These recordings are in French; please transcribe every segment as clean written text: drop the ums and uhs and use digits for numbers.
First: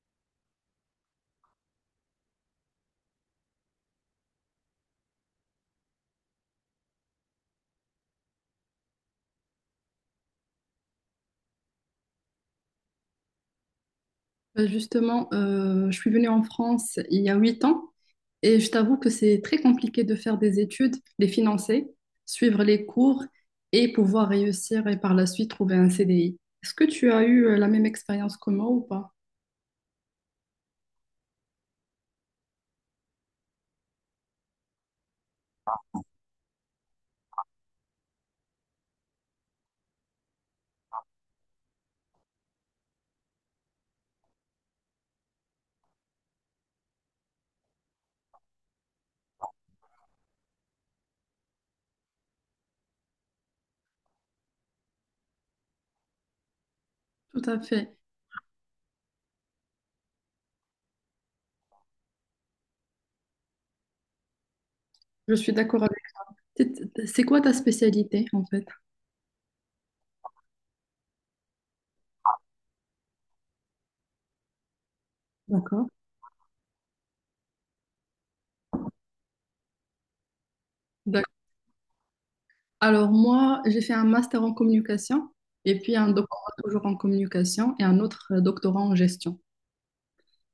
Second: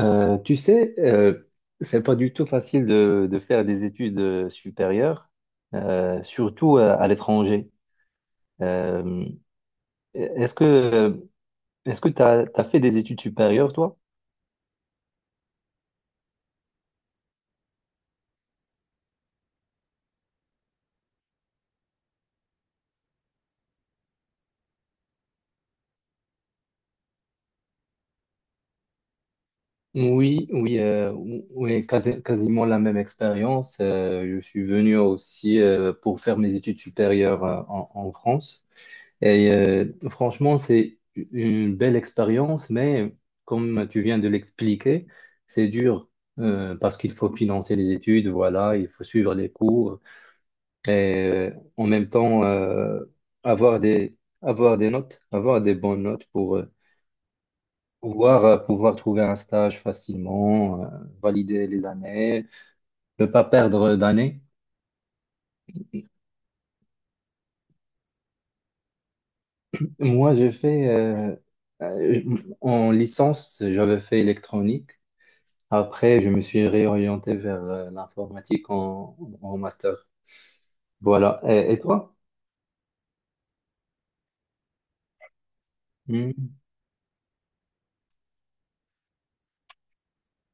Tu sais, c'est pas du tout facile de faire des études supérieures, surtout à l'étranger. Euh, est-ce que est-ce que t'as fait des études supérieures, toi? Bah, justement, je suis venue en France il y a 8 ans et je t'avoue que c'est très compliqué de faire des études, les financer, suivre les cours et pouvoir réussir et par la suite trouver un CDI. Est-ce que tu as eu la même expérience que moi ou pas? Oui, oui, oui, quasiment la même expérience. Je suis venu aussi pour faire mes études supérieures en France. Et franchement, c'est une belle expérience, mais comme tu viens de l'expliquer, c'est dur parce qu'il faut financer les études, voilà, il faut suivre les cours et euh, en même temps avoir des, avoir des notes, avoir des bonnes notes pour Tout à fait. Pouvoir trouver un stage facilement, valider les années, ne pas perdre d'années. Je suis d'accord avec toi. C'est quoi ta spécialité en fait? Moi, j'ai fait euh, en licence, j'avais fait électronique. D'accord. Après, je me suis réorienté vers l'informatique en master. D'accord. Voilà. Et toi? Alors moi, j'ai fait un master en communication et puis un doctorat Hmm. toujours en communication et un autre doctorat en gestion.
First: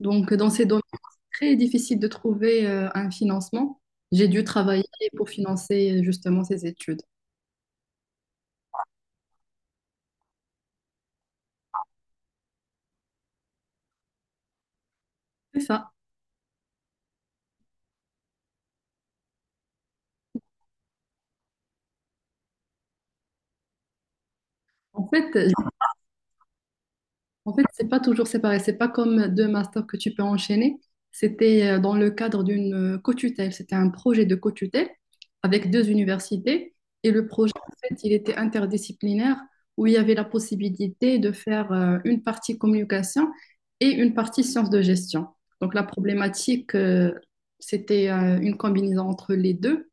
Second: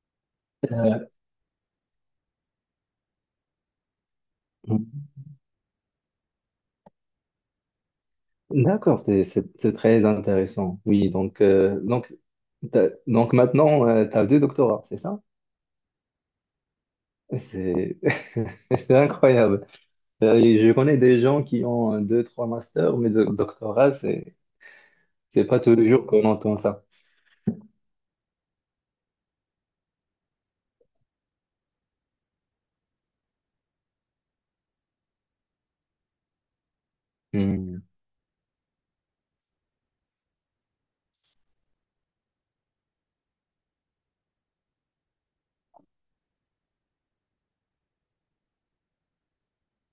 Donc, dans ces domaines, Euh, c'est très difficile de trouver un financement. J'ai dû travailler pour financer justement ces études. d'accord, c'est très intéressant. Oui, donc, donc maintenant, tu as deux doctorats, c'est ça? C'est ça. C'est c'est incroyable. Et je connais des gens qui ont deux, trois masters, mais de doctorat, En fait, c'est pas tous les jours qu'on entend ça. En fait, c'est pas toujours séparé. C'est pas comme deux masters que tu peux enchaîner. C'était dans le cadre d'une co-tutelle. C'était un projet de co-tutelle avec deux universités. Et le projet, Hmm. en fait, il était interdisciplinaire où il y avait la possibilité de faire une partie communication et une partie sciences de gestion. Donc, la problématique, c'était une combinaison entre les deux.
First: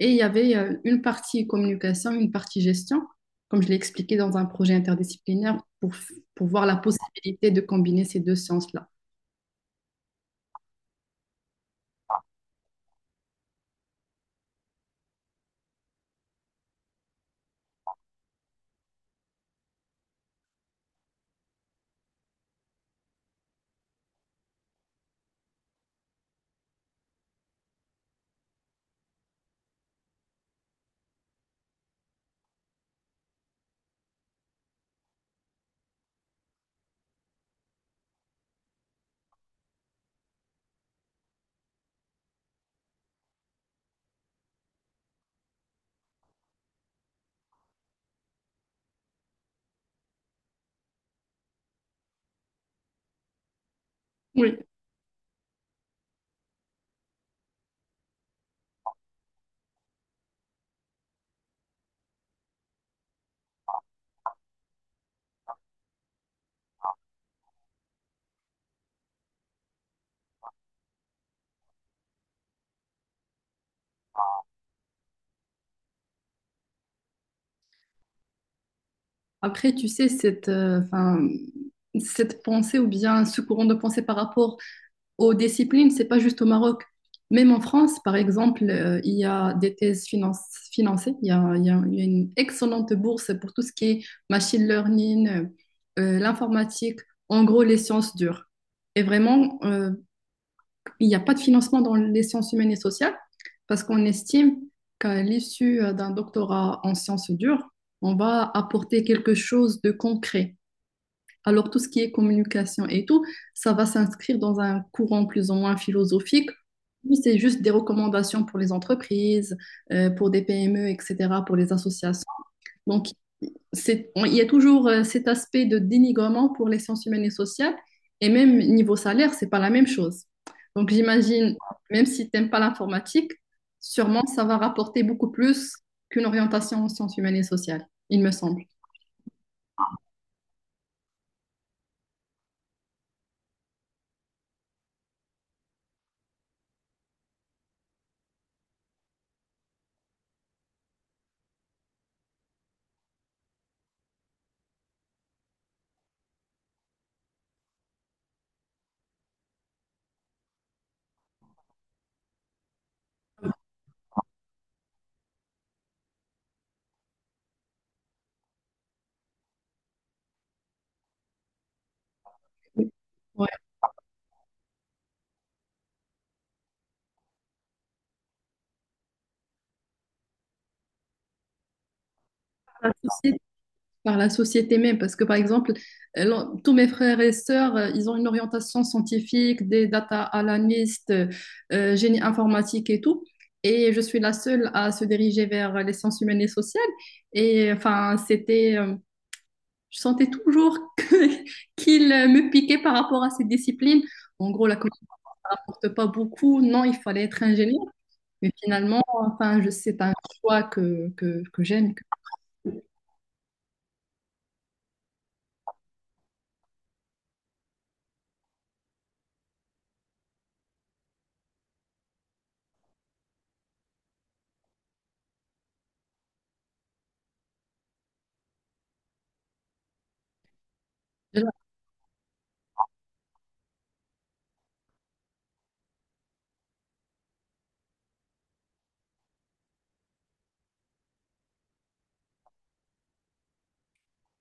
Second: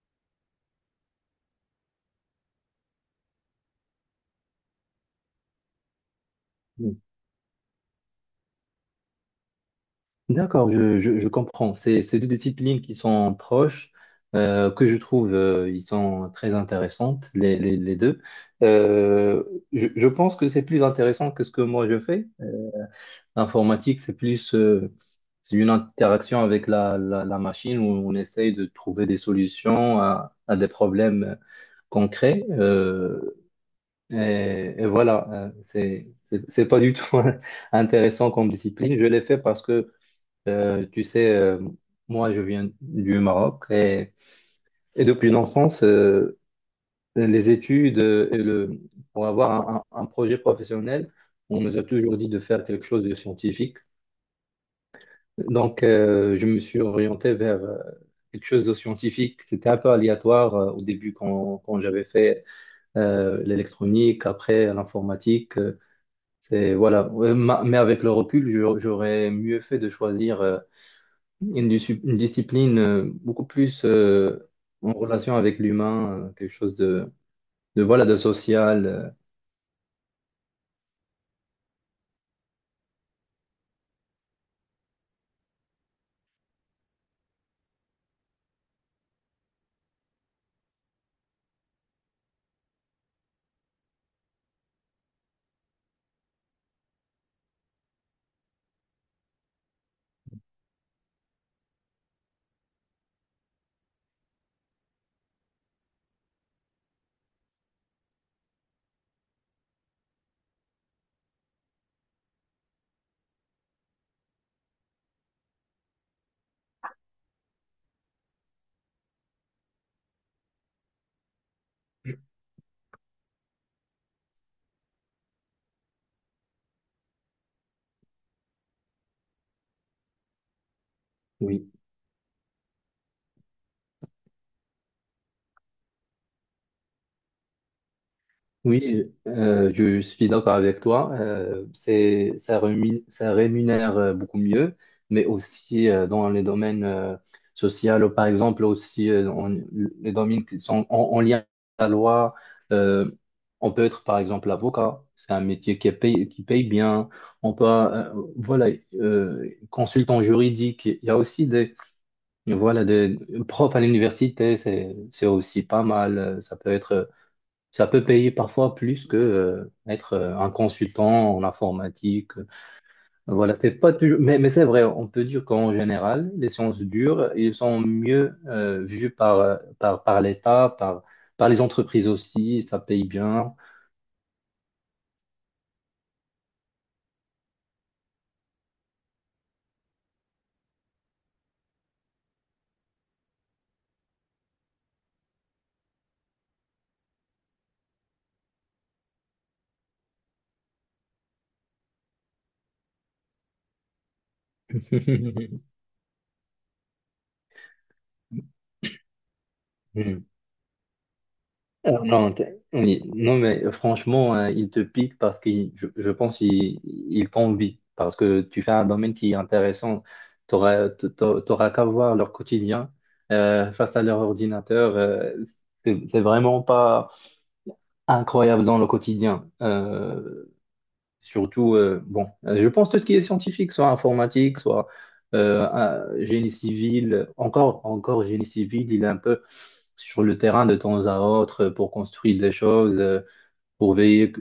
Et il y avait une partie communication, une partie gestion, comme je l'ai expliqué dans un projet interdisciplinaire pour voir la possibilité de combiner ces deux sciences-là. D'accord, je comprends. C'est deux disciplines qui sont proches, que je trouve ils sont très intéressantes, les deux. Euh, je pense que c'est plus intéressant que ce que moi je fais. L'informatique, c'est plus c'est une interaction avec la machine où on essaye de trouver des solutions à des problèmes concrets. Et voilà, c'est pas du tout intéressant comme discipline. Je l'ai fait parce que tu sais, moi, je viens du Maroc et depuis l'enfance, les études pour avoir un projet professionnel, on nous a toujours dit de faire quelque chose de scientifique. Oui. Donc, je me suis orienté vers quelque chose de scientifique. C'était un peu aléatoire au début quand j'avais fait l'électronique, après l'informatique. C'est, voilà. Ouais, mais avec le recul, j'aurais mieux fait de choisir. Une discipline beaucoup plus en relation avec l'humain, quelque chose voilà, de social. Après, tu sais, enfin, cette pensée ou bien ce courant de pensée par rapport aux disciplines, c'est pas juste au Maroc. Même en France, par exemple, il y a des thèses financées. Il y a, il y a- il y a une excellente bourse pour tout ce qui est machine learning, l'informatique, en gros les sciences dures. Et vraiment, il n'y a pas de financement dans les sciences humaines et sociales parce qu'on estime qu'à l'issue d'un doctorat en sciences dures, on va apporter quelque chose de concret. Alors tout ce qui est communication et tout, ça va s'inscrire dans un courant plus ou moins philosophique. C'est juste des recommandations pour les entreprises, pour des PME, etc., pour les associations. Donc il y a toujours cet aspect de dénigrement pour les sciences humaines et sociales, et même niveau salaire, c'est pas la même chose. Donc j'imagine, Oui. même si t'aimes pas l'informatique, sûrement ça va rapporter beaucoup plus qu'une orientation en sciences humaines et sociales, il me semble. Oui, je suis d'accord avec toi. Ça rémunère beaucoup mieux, mais aussi dans les domaines sociaux, par exemple, aussi les domaines qui sont en lien à la loi. euh, on peut être, par exemple, avocat. C'est un métier qui paye bien. On peut, voilà, consultant juridique. Il y a aussi des, voilà, des profs à l'université. C'est aussi pas mal. Ça peut être. Ça peut payer parfois plus que être un consultant en informatique. Ouais. Voilà, c'est pas toujours, mais c'est vrai, on peut dire qu'en général, les sciences dures, ils sont mieux vus par, par, par l'État, par, par les entreprises aussi, ça Pas de paye souci. bien. Par la société même. Parce que, par exemple, tous mes frères et sœurs, ils ont une orientation scientifique, des data analystes, génie informatique et tout. Et je suis la seule à se diriger vers les sciences humaines et sociales. Et enfin, je sentais toujours qu'ils me piquaient par rapport à ces disciplines. En gros, la communauté ne rapporte pas beaucoup. Non, il fallait être ingénieur. Mais finalement, enfin, c'est un choix que Ah j'aime. non, oui. Non, mais franchement, il te pique parce que je pense qu'il il t'envie, parce que tu fais un domaine qui est intéressant. Tu n'auras qu'à voir leur quotidien face à leur ordinateur. C'est vraiment pas incroyable dans le quotidien. Surtout, je pense tout ce qui est scientifique, soit informatique, soit génie civil, encore génie civil, il est un peu sur le terrain de temps à autre pour construire des choses, pour veiller,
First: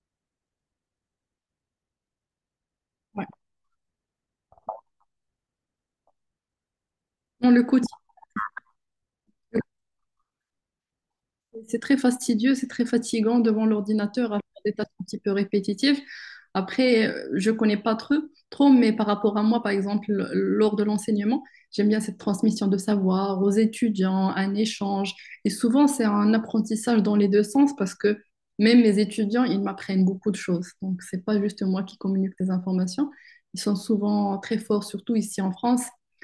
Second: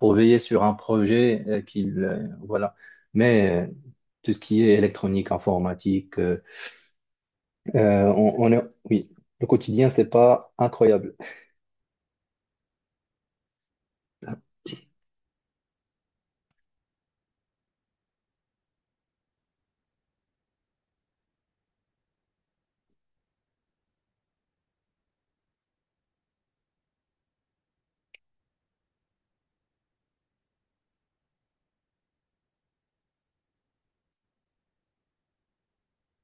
pour veiller sur un projet voilà. Ouais. Mais tout ce qui est électronique, informatique, Dans le quotidien. On est, oui, le quotidien, c'est pas incroyable. C'est très fastidieux, c'est très fatigant devant l'ordinateur à faire des tâches un petit peu répétitives. Après, je connais pas trop, mais par rapport à moi, par exemple, lors de l'enseignement, j'aime bien cette transmission de savoir aux étudiants, un échange. Et souvent, c'est un apprentissage dans les deux sens parce que même mes étudiants, ils m'apprennent beaucoup de choses. Donc, c'est pas juste moi qui communique les informations. Ils sont souvent très forts, surtout ici en France,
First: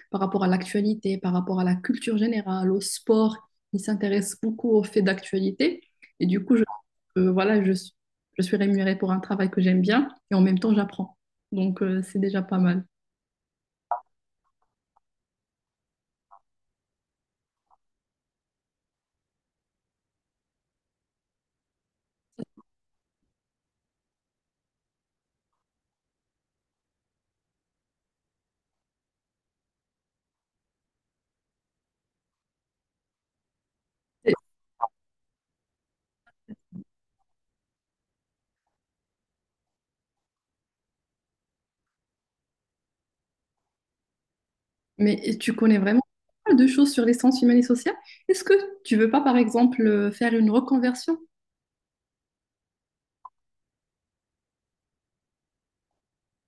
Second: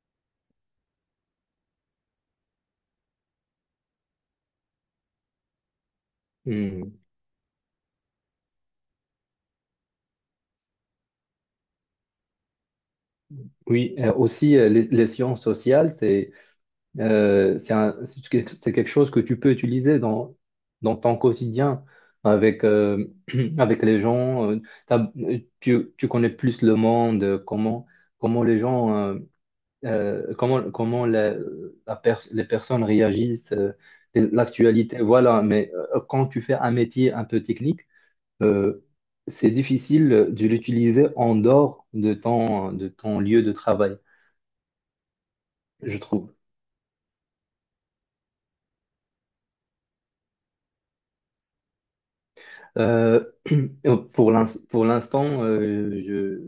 par rapport à l'actualité, par rapport à la culture générale, au sport qui s'intéresse beaucoup aux faits d'actualité. Et du coup, Hmm. Voilà, je suis rémunérée pour un travail que j'aime bien et en même temps, j'apprends. Donc, c'est déjà pas mal. Oui, aussi, les sciences sociales, c'est quelque chose que tu peux utiliser dans ton quotidien avec, avec les gens. Tu connais plus le monde, comment les gens, comment les personnes réagissent, Et- l'actualité, voilà. Mais quand tu fais un métier un peu technique, euh, c'est difficile de l'utiliser en dehors de ton lieu de travail, mais tu connais je vraiment trouve. pas mal de choses sur les sciences humaines et sociales. Est-ce que tu veux pas, par exemple, faire une reconversion? Euh, pour l'instant,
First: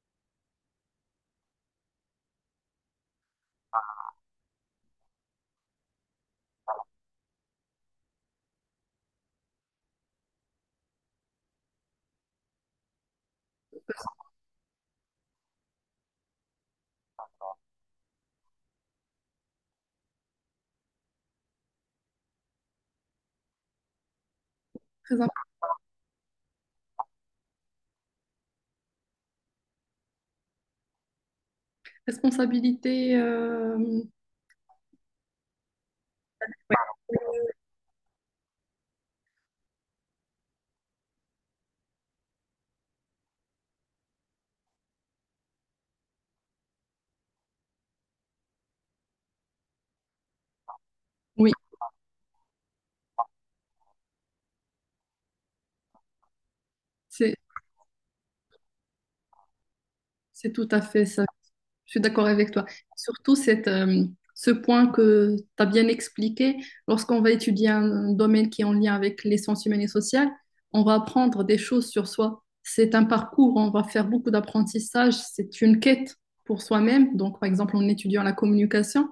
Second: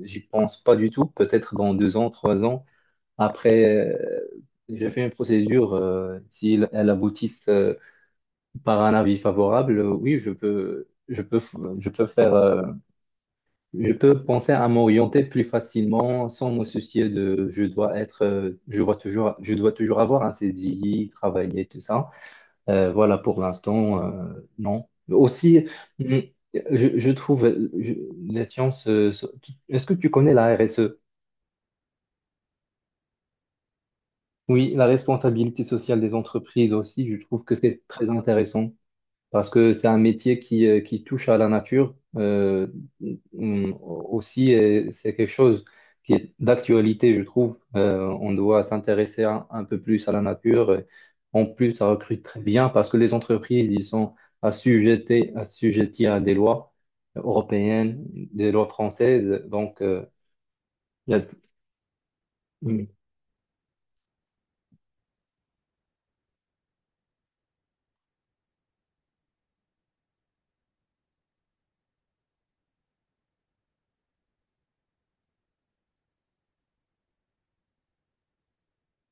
je j'y pense pas du tout. Peut-être dans deux ans, trois ans. Après, je fais une procédure. Si elle aboutit par un avis favorable, oui, je peux faire, je peux penser à m'orienter plus facilement sans me soucier de je dois être, je dois toujours avoir un CDI, travailler, tout ça. Voilà, pour l'instant, non. Très imp- Aussi, mm, je trouve les sciences. Est-ce que tu connais la RSE? Responsabilité, Oui, la responsabilité sociale des entreprises aussi, je trouve que c'est très intéressant. Parce que c'est un métier qui touche à la nature. Mm, aussi, c'est quelque chose qui est d'actualité, je trouve. On doit s'intéresser un peu plus à la nature. Et en oui, plus, ça recrute très bien parce que les entreprises, ils sont assujettis à des lois c'est européennes, des lois françaises. Donc, c'est tout à fait il y ça. a- Je suis d'accord avec toi. mm. Surtout ce point que tu as bien expliqué, lorsqu'on va étudier un domaine qui est en lien avec les sciences humaines et sociales, on va apprendre des choses sur soi. C'est un parcours, on va faire beaucoup d'apprentissage, c'est une quête pour soi-même. Donc, par exemple, en étudiant la communication,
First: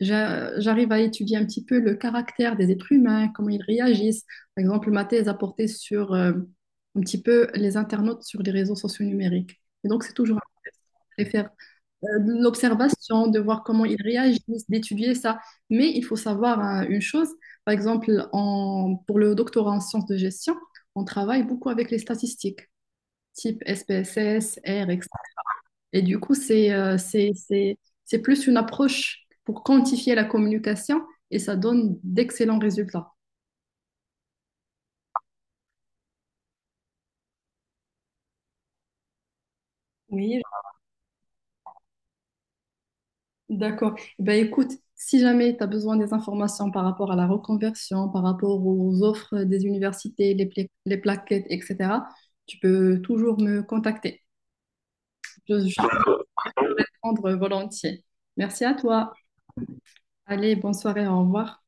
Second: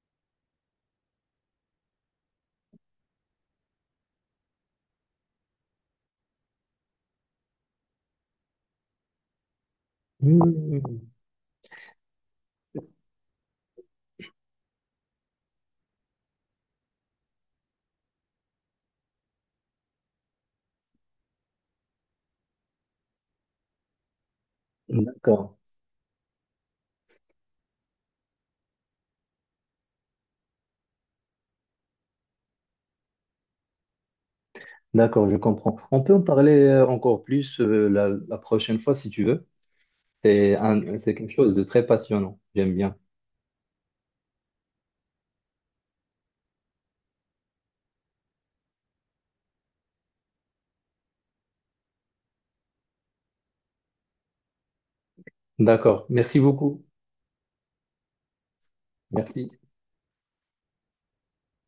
j'arrive à étudier un petit peu le caractère des êtres humains, comment ils réagissent. Par exemple, ma thèse a porté sur un petit peu les internautes sur les réseaux sociaux numériques. Et donc, c'est toujours un test. Mm. Je préfère de l'observation, de voir comment ils réagissent, d'étudier ça. Mais il faut savoir hein, une chose, par exemple, pour le doctorat en sciences de gestion, on travaille beaucoup avec les statistiques, type SPSS, R, D'accord, etc. Et du coup, c'est plus une approche pour quantifier la communication et ça donne d'excellents résultats. d'accord, je comprends. On peut en parler encore plus la prochaine fois si tu veux. Oui, C'est quelque chose de très passionnant. J'aime bien. d'accord. Eh ben écoute, si jamais tu as besoin des informations par rapport à la reconversion, par rapport aux offres des universités, les plaquettes, etc., tu peux toujours me contacter. Je D'accord. peux Merci te beaucoup. répondre volontiers. Merci à toi. Merci. Allez, bonne soirée, au revoir.